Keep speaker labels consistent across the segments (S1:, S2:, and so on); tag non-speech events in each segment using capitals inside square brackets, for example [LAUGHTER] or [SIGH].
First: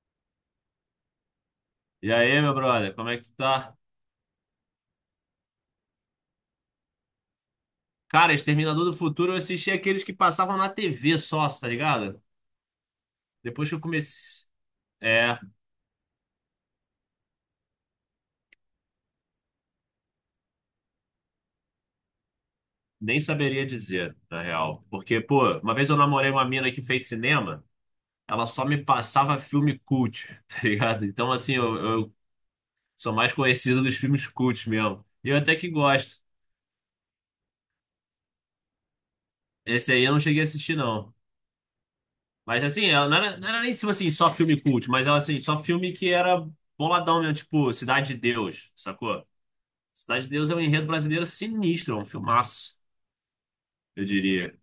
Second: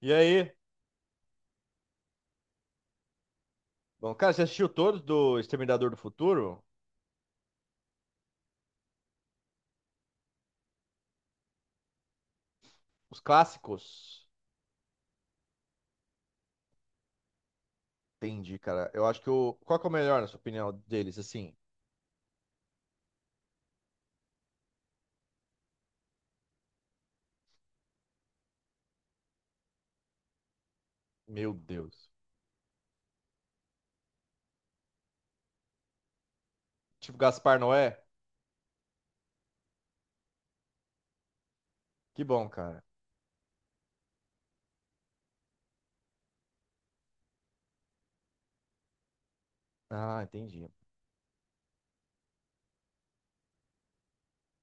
S1: E aí?
S2: E aí, meu brother, como é que tu tá?
S1: Bom, cara, você assistiu todos do Exterminador do Futuro?
S2: Cara, Exterminador do Futuro, eu assisti aqueles que passavam na TV só, tá ligado?
S1: Os
S2: Depois que eu
S1: clássicos?
S2: comecei. É,
S1: Entendi, cara. Eu acho que o. Qual que é o melhor, na sua opinião, deles, assim?
S2: nem saberia dizer, na real. Porque, pô, uma vez eu namorei uma mina que fez cinema, ela só me passava filme cult, [LAUGHS] tá ligado? Então,
S1: Meu
S2: assim, eu,
S1: Deus.
S2: eu sou mais conhecido dos filmes cult mesmo. E eu até que gosto.
S1: Tipo Gaspar Noé?
S2: Esse aí eu não cheguei a assistir, não.
S1: Que bom,
S2: Mas,
S1: cara.
S2: assim, ela não era nem tipo assim, só filme cult, mas ela, assim, só filme que era boladão mesmo, tipo Cidade de Deus, sacou?
S1: Ah,
S2: Cidade de Deus é um
S1: entendi.
S2: enredo brasileiro sinistro, é um filmaço, eu diria.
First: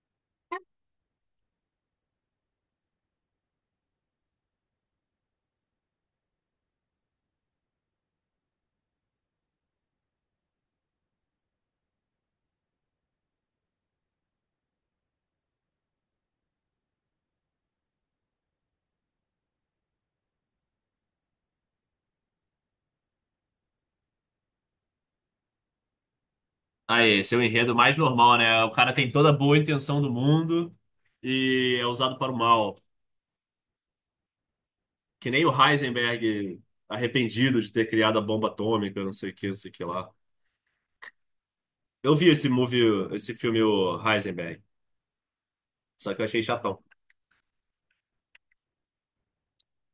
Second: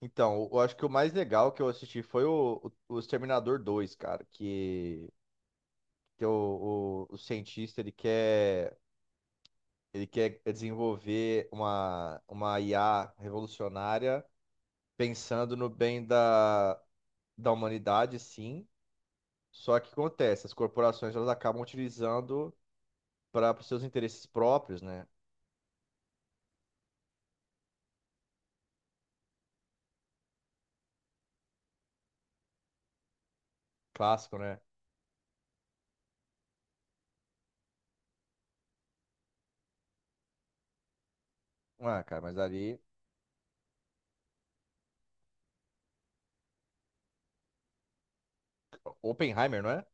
S1: Então, eu acho que o mais legal que eu assisti foi o Exterminador 2, cara, que o cientista, ele quer desenvolver uma IA revolucionária pensando no bem da humanidade, sim. Só que acontece, as corporações elas acabam utilizando para os seus interesses próprios, né?
S2: Ah é, esse é o enredo mais normal, né? O cara tem toda a boa intenção do mundo e é usado para o mal.
S1: Clássico, né?
S2: Que nem o Heisenberg arrependido de ter criado a bomba atômica, não sei o que, não sei o que lá.
S1: Ah,
S2: Eu
S1: cara,
S2: vi
S1: mas
S2: esse
S1: ali.
S2: movie, esse filme, o Heisenberg, só que eu achei chatão.
S1: Oppenheimer, não é?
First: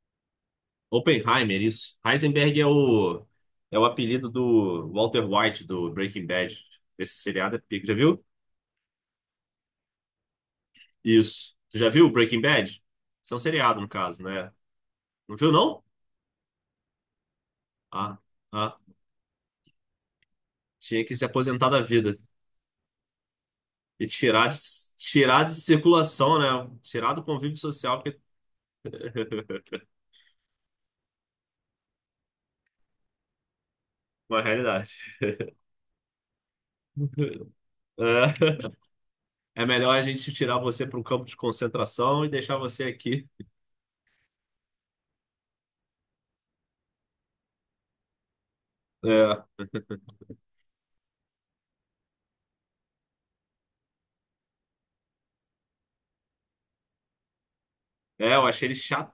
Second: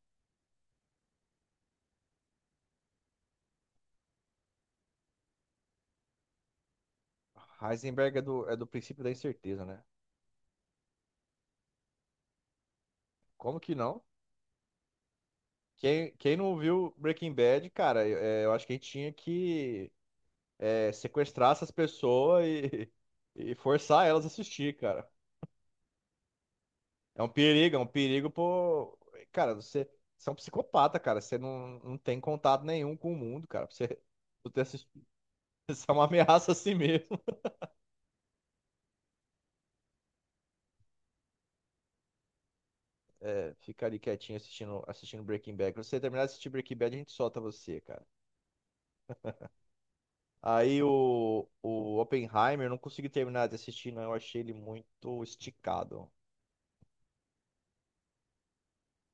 S2: Oppenheimer, isso. Heisenberg é o apelido do Walter White, do Breaking Bad. Esse seriado é pica. Já
S1: Heisenberg é
S2: viu?
S1: é do princípio da incerteza, né?
S2: Isso. Você já viu Breaking Bad? Isso é um
S1: Como que
S2: seriado, no
S1: não?
S2: caso, né? Não viu, não?
S1: Quem não viu Breaking Bad, cara,
S2: Ah,
S1: eu acho que a
S2: ah.
S1: gente tinha que
S2: Tinha que se
S1: sequestrar
S2: aposentar
S1: essas
S2: da vida
S1: pessoas e [LAUGHS] e forçar
S2: e
S1: elas a assistir, cara.
S2: tirar de circulação, né? Tirar do convívio
S1: É um
S2: social, que
S1: perigo, pô. Cara,
S2: [LAUGHS]
S1: você, você é um psicopata, cara. Você não tem contato nenhum com o mundo, cara. Pra você,
S2: uma
S1: [LAUGHS] tu ter
S2: realidade.
S1: [LAUGHS] isso é uma ameaça assim mesmo.
S2: É, é melhor a gente tirar você para um campo de concentração e deixar você aqui.
S1: É, fica ali quietinho assistindo, assistindo Breaking Bad. Quando você terminar de assistir Breaking Bad, a gente solta você, cara.
S2: É,
S1: Aí o Oppenheimer, eu não consegui terminar de assistir, não. Eu achei ele muito esticado.
S2: é, eu achei ele chato.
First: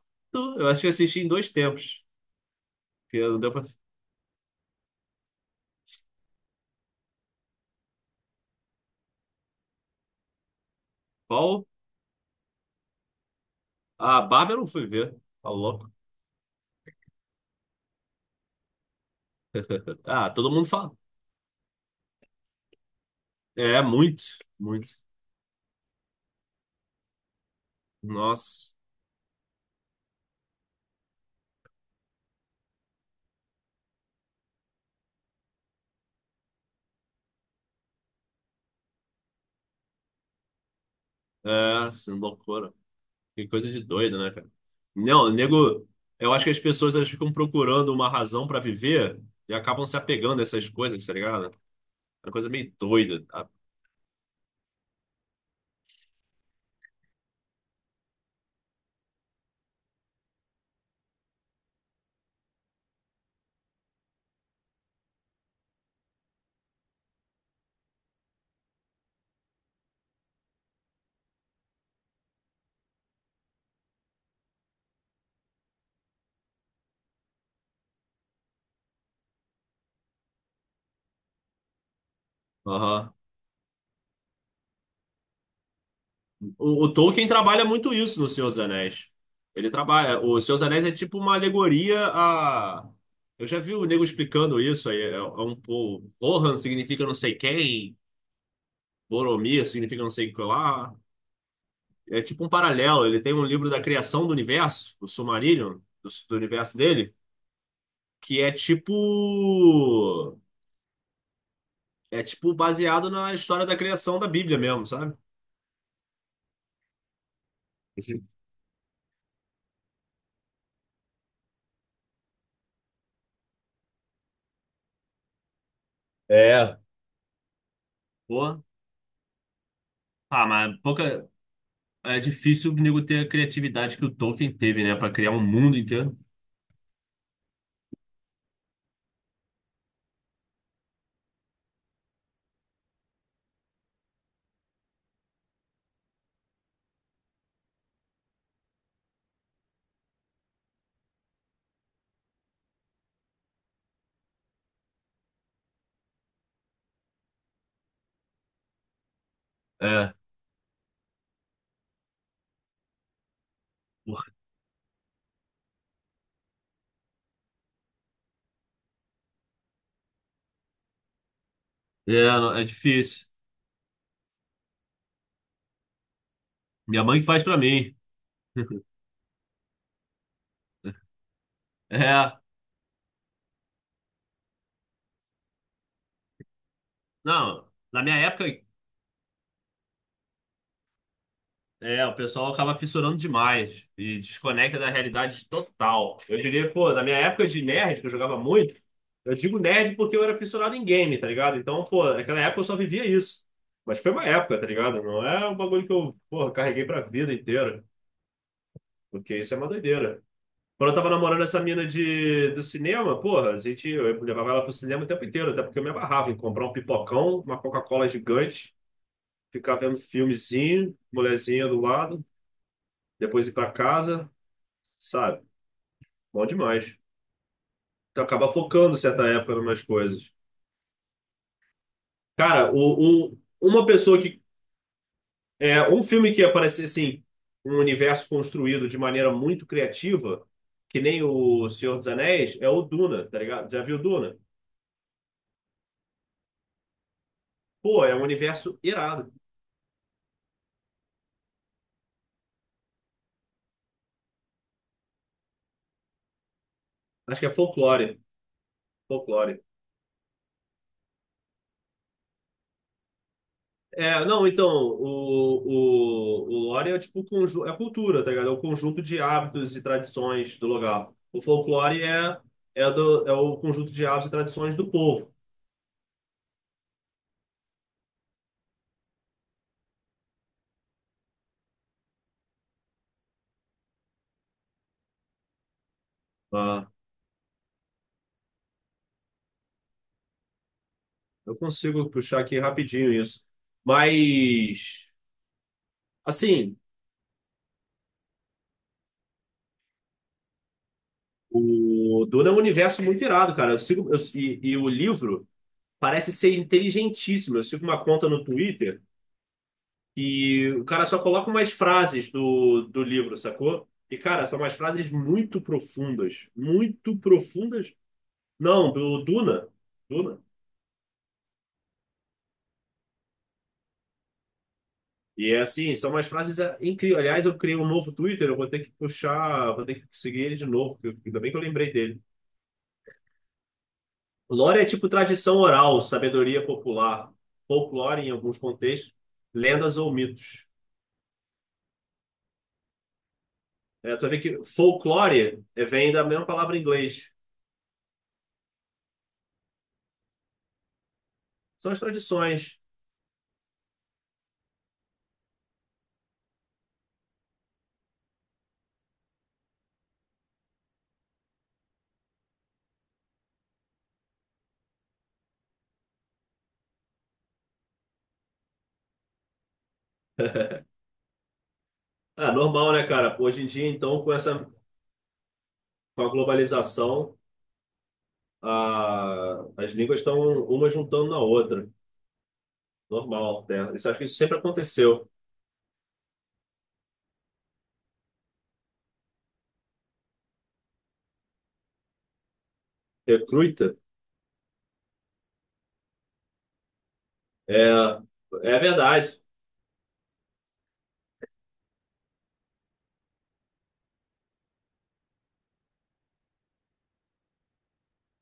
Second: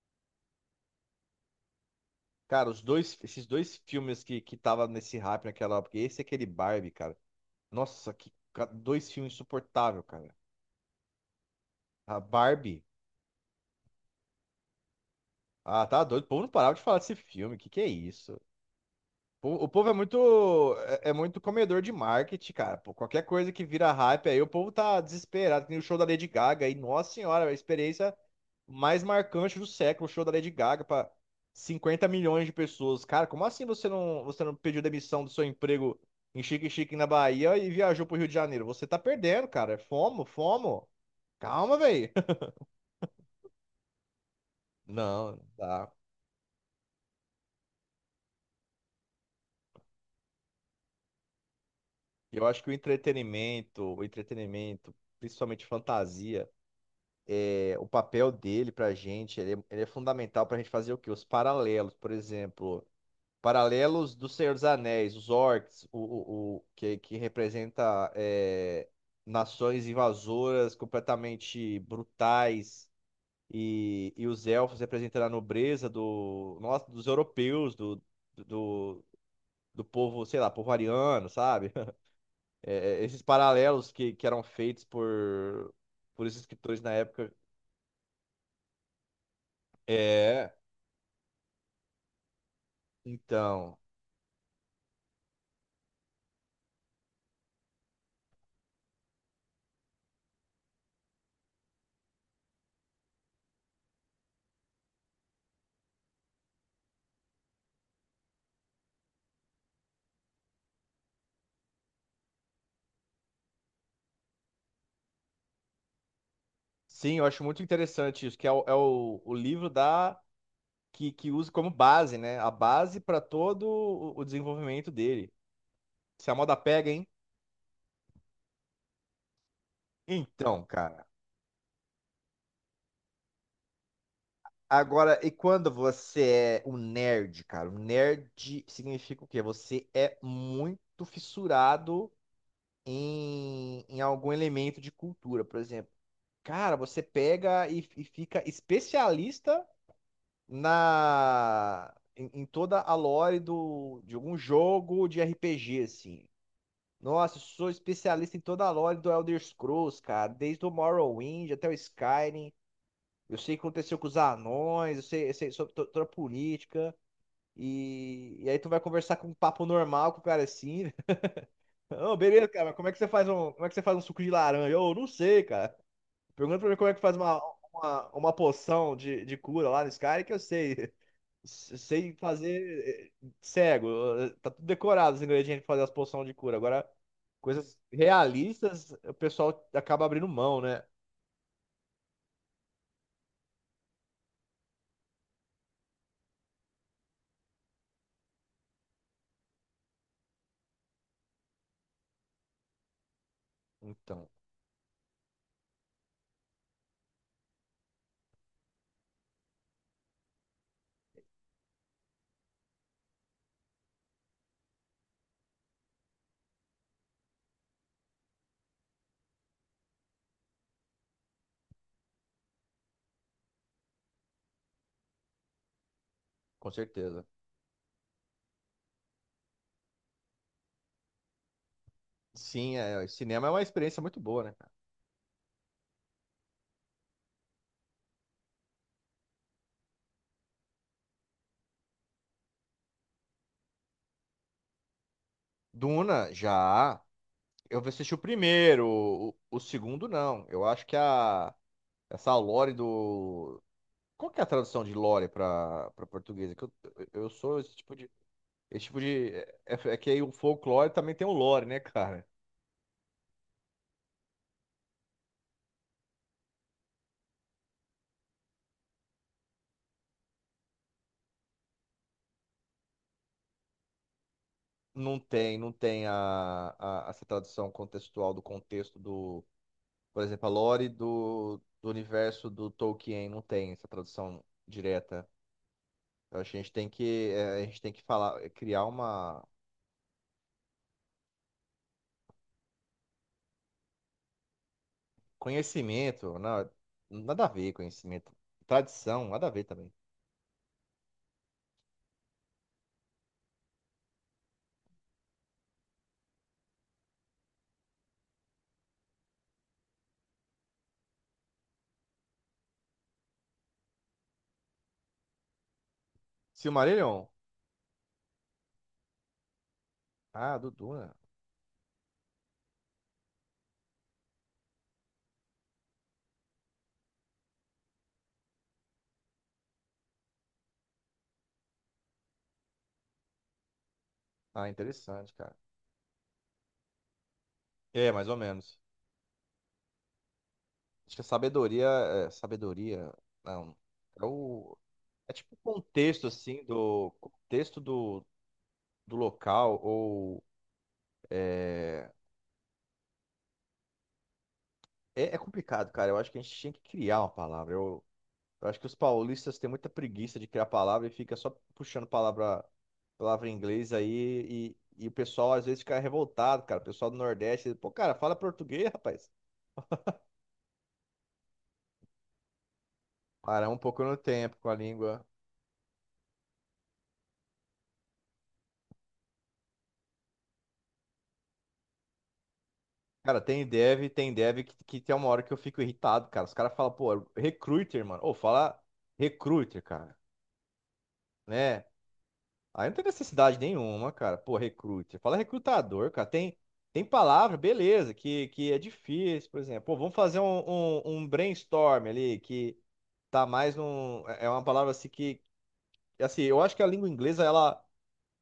S2: Eu acho que assisti em dois tempos.
S1: Cara, os dois,
S2: Porque não
S1: esses
S2: deu pra...
S1: dois filmes que tava nesse hype naquela época, esse e aquele Barbie, cara. Nossa, que dois filmes insuportáveis, cara.
S2: Qual?
S1: A Barbie.
S2: A Bárbara eu não fui ver. Tá
S1: Ah,
S2: louco.
S1: tá doido. O povo não parava de falar desse filme. Que é isso? O povo é
S2: [LAUGHS] Ah, todo mundo
S1: muito,
S2: fala.
S1: é é muito comedor de marketing, cara. Pô, qualquer coisa que
S2: É,
S1: vira
S2: muito,
S1: hype aí, o povo
S2: muito.
S1: tá desesperado. Tem o show da Lady Gaga aí, nossa senhora, a experiência
S2: Nossa,
S1: mais marcante do século, o show da Lady Gaga pra 50 milhões de pessoas. Cara, como assim você não pediu demissão do seu emprego em Xique-Xique na Bahia e viajou pro Rio de Janeiro? Você tá perdendo, cara. É Fomo, fomo. Calma,
S2: é,
S1: velho.
S2: assim,
S1: [LAUGHS]
S2: loucura. Que coisa de doido, né, cara? Não,
S1: Não, não
S2: nego,
S1: dá.
S2: eu acho que as pessoas elas ficam procurando uma razão pra viver e acabam se apegando a essas coisas, tá ligado? É uma
S1: Eu
S2: coisa
S1: acho que
S2: meio doida, tá?
S1: o entretenimento, principalmente fantasia. É, o papel dele pra gente, ele é fundamental pra gente fazer o quê? Os paralelos, por exemplo, paralelos do Senhor dos Anéis, os orcs, que representa é, nações invasoras completamente brutais, e os elfos representando a nobreza do, nossa, dos europeus, do, do povo, sei lá, povo ariano, sabe? [LAUGHS] é,
S2: Aham.
S1: esses paralelos que eram feitos por esses escritores
S2: O,
S1: na
S2: o Tolkien
S1: época.
S2: trabalha muito isso no Senhor dos Anéis. Ele trabalha. O
S1: É,
S2: Senhor dos Anéis é tipo uma alegoria a. Eu já vi
S1: então.
S2: o nego explicando isso aí. É, é um pouco. Rohan significa não sei quem, Boromir significa não sei o que lá. É tipo um paralelo. Ele tem um livro da criação do universo, o Silmarillion, do universo dele, que é tipo. É tipo baseado na história da criação da Bíblia mesmo, sabe?
S1: Sim, eu acho muito
S2: Esse-
S1: interessante isso, que é o, é o livro da que usa como base, né? A base para todo o desenvolvimento dele. Se a moda
S2: é,
S1: pega, hein?
S2: pô. Ah,
S1: Então,
S2: mas
S1: cara.
S2: pouca. É difícil o nego ter a criatividade que o Tolkien teve, né? Pra
S1: Agora, e
S2: criar um
S1: quando
S2: mundo inteiro.
S1: você é um nerd, cara? Um nerd significa o quê? Você é muito fissurado em algum elemento de cultura, por exemplo. Cara, você pega e fica especialista em toda a lore do, de algum jogo de RPG, assim. Nossa, eu sou especialista em toda a lore do Elder Scrolls,
S2: É.
S1: cara. Desde o Morrowind até o Skyrim. Eu sei o que aconteceu com os
S2: Porra.
S1: anões, eu sei sobre toda a política. E aí tu vai conversar com um papo normal com o cara assim. [LAUGHS]
S2: É,
S1: Ô, beleza,
S2: não, é
S1: cara,
S2: difícil.
S1: como é que você faz um suco de laranja? Eu não sei, cara. Pergunta pra mim como é que
S2: Minha
S1: faz
S2: mãe que faz pra mim.
S1: uma poção
S2: [LAUGHS]
S1: de cura lá no Skyrim que eu sei sei
S2: É.
S1: fazer cego. Tá tudo decorado os ingredientes pra fazer as poções de cura. Agora,
S2: Não,
S1: coisas
S2: na minha época.
S1: realistas, o pessoal acaba abrindo mão, né?
S2: É, o pessoal acaba fissurando demais e desconecta da realidade total. Eu diria, pô, na minha época de nerd, que eu jogava muito, eu digo nerd porque eu era fissurado em game, tá ligado? Então, pô, naquela época eu só vivia isso. Mas foi uma
S1: Então,
S2: época, tá ligado? Não é um bagulho que eu, porra, carreguei pra vida inteira, porque isso é uma doideira. Quando eu tava namorando essa mina de, do cinema, porra, a gente, eu levava ela pro cinema o tempo inteiro, até porque eu me abarrava em comprar um pipocão, uma Coca-Cola gigante, ficar vendo filmezinho, mulherzinha do lado, depois ir pra casa sabe? Bom
S1: com
S2: demais.
S1: certeza.
S2: Tu acaba focando certa época em umas coisas. Cara,
S1: Sim, é,
S2: o,
S1: o
S2: um-
S1: cinema é uma
S2: uma
S1: experiência muito
S2: pessoa que.
S1: boa, né, cara?
S2: É, um filme que aparecer assim, um universo construído de maneira muito criativa, que nem o Senhor dos Anéis, é o Duna, tá ligado? Já viu Duna?
S1: Duna, já. Eu
S2: Pô,
S1: assisti
S2: é
S1: o
S2: um universo
S1: primeiro,
S2: irado.
S1: o segundo não. Eu acho que a essa lore do. Qual que é a tradução de lore para para português? Eu
S2: Acho que é
S1: sou esse tipo de.
S2: folclore.
S1: Esse tipo de.
S2: Folclore.
S1: É, é que aí o folclore também tem o lore, né, cara?
S2: É, não, então, o lore é tipo conju- é cultura, tá ligado? É o conjunto de hábitos e tradições do lugar. O folclore é, é, do, é o conjunto de hábitos e tradições do povo.
S1: Não tem essa tradução contextual do contexto do, por exemplo, a lore do universo do Tolkien não tem essa tradução direta. Eu acho que a gente tem
S2: Ah,
S1: que, a gente tem que falar, criar uma
S2: eu consigo puxar aqui rapidinho isso. Mas,
S1: conhecimento, não,
S2: assim,
S1: nada a ver conhecimento, tradição, nada a ver também.
S2: o Duna é um universo muito irado, cara. Eu sigo, eu- e o livro parece ser inteligentíssimo. Eu sigo uma conta no Twitter. E o cara só coloca umas frases do livro, sacou? E, cara, são umas frases muito profundas. Muito
S1: Silmarillion?
S2: profundas. Não, do Duna. Duna.
S1: Ah, do Duna.
S2: E é assim, são umas frases incríveis. Aliás, eu criei um novo Twitter, eu vou ter que puxar, vou ter que seguir ele de novo, porque eu- ainda bem que eu lembrei dele.
S1: Ah,
S2: Lore é tipo
S1: interessante, cara.
S2: tradição oral, sabedoria popular,
S1: É,
S2: folclore
S1: mais
S2: em
S1: ou
S2: alguns
S1: menos.
S2: contextos, lendas ou mitos.
S1: Acho que a sabedoria, é, sabedoria, não,
S2: É, tu
S1: é
S2: vai ver que
S1: o é tipo o
S2: folclore vem da
S1: contexto
S2: mesma
S1: assim
S2: palavra em
S1: do
S2: inglês.
S1: contexto do do local ou
S2: São as
S1: é...
S2: tradições.
S1: é é complicado, cara. Eu acho que a gente tinha que criar uma palavra. Eu acho que os paulistas têm muita preguiça de criar palavra e fica só puxando palavra palavra em inglês aí e o pessoal às vezes fica revoltado, cara. O pessoal do Nordeste, pô, cara, fala português, rapaz.
S2: É normal, né, cara? Hoje em
S1: Parar um
S2: dia,
S1: pouco no
S2: então, com
S1: tempo
S2: essa,
S1: com a língua.
S2: com a globalização, a, as línguas estão uma juntando na outra.
S1: Cara,
S2: Normal, né? Isso, acho que
S1: tem
S2: isso sempre
S1: dev que tem uma
S2: aconteceu.
S1: hora que eu fico irritado, cara. Os caras falam, pô, recruiter, mano. Ou fala recruiter, cara, né? Aí não tem necessidade
S2: Recruta,
S1: nenhuma, cara. Pô, recrute. Fala recrutador, cara. Tem, tem palavra,
S2: é,
S1: beleza, que é
S2: é verdade.
S1: difícil, por exemplo. Pô, vamos fazer um brainstorm ali, que tá mais num. É é uma palavra assim que. Assim, eu acho que a língua inglesa, ela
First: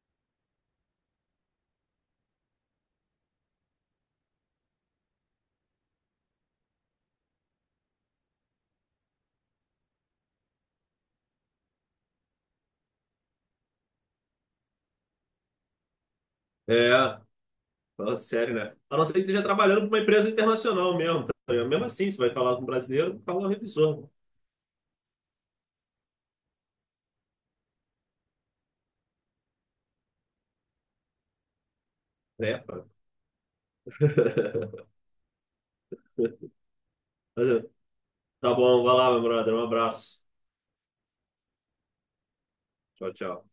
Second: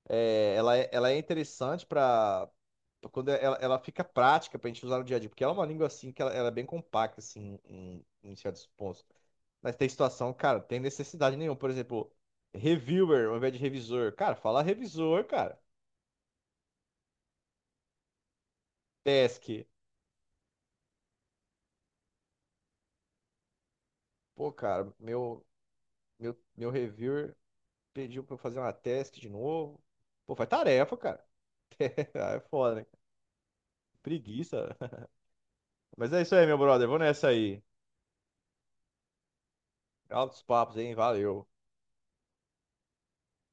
S1: é, ela é interessante pra. Pra quando ela fica prática pra gente usar no dia a dia, porque ela é uma língua assim que ela é bem compacta, assim, em certos pontos. Mas tem situação, cara, tem necessidade nenhuma. Por exemplo, reviewer ao invés de revisor. Cara, fala revisor, cara.
S2: É, fala sério, né? A não ser que esteja
S1: Task.
S2: trabalhando para uma empresa internacional mesmo, tá? Mesmo assim, você vai falar com um brasileiro, fala um revisor.
S1: Pô, cara, meu reviewer pediu pra eu fazer uma task de novo. Pô, faz tarefa, cara. [LAUGHS] Ah, é foda,
S2: Trepa.
S1: né? Preguiça.
S2: [LAUGHS]
S1: [LAUGHS] Mas é isso aí, meu brother. Vou nessa
S2: Mas,
S1: aí.
S2: é, tá bom, vai lá, meu brother. Um abraço.
S1: Altos papos, hein? Valeu.
S2: Tchau, tchau.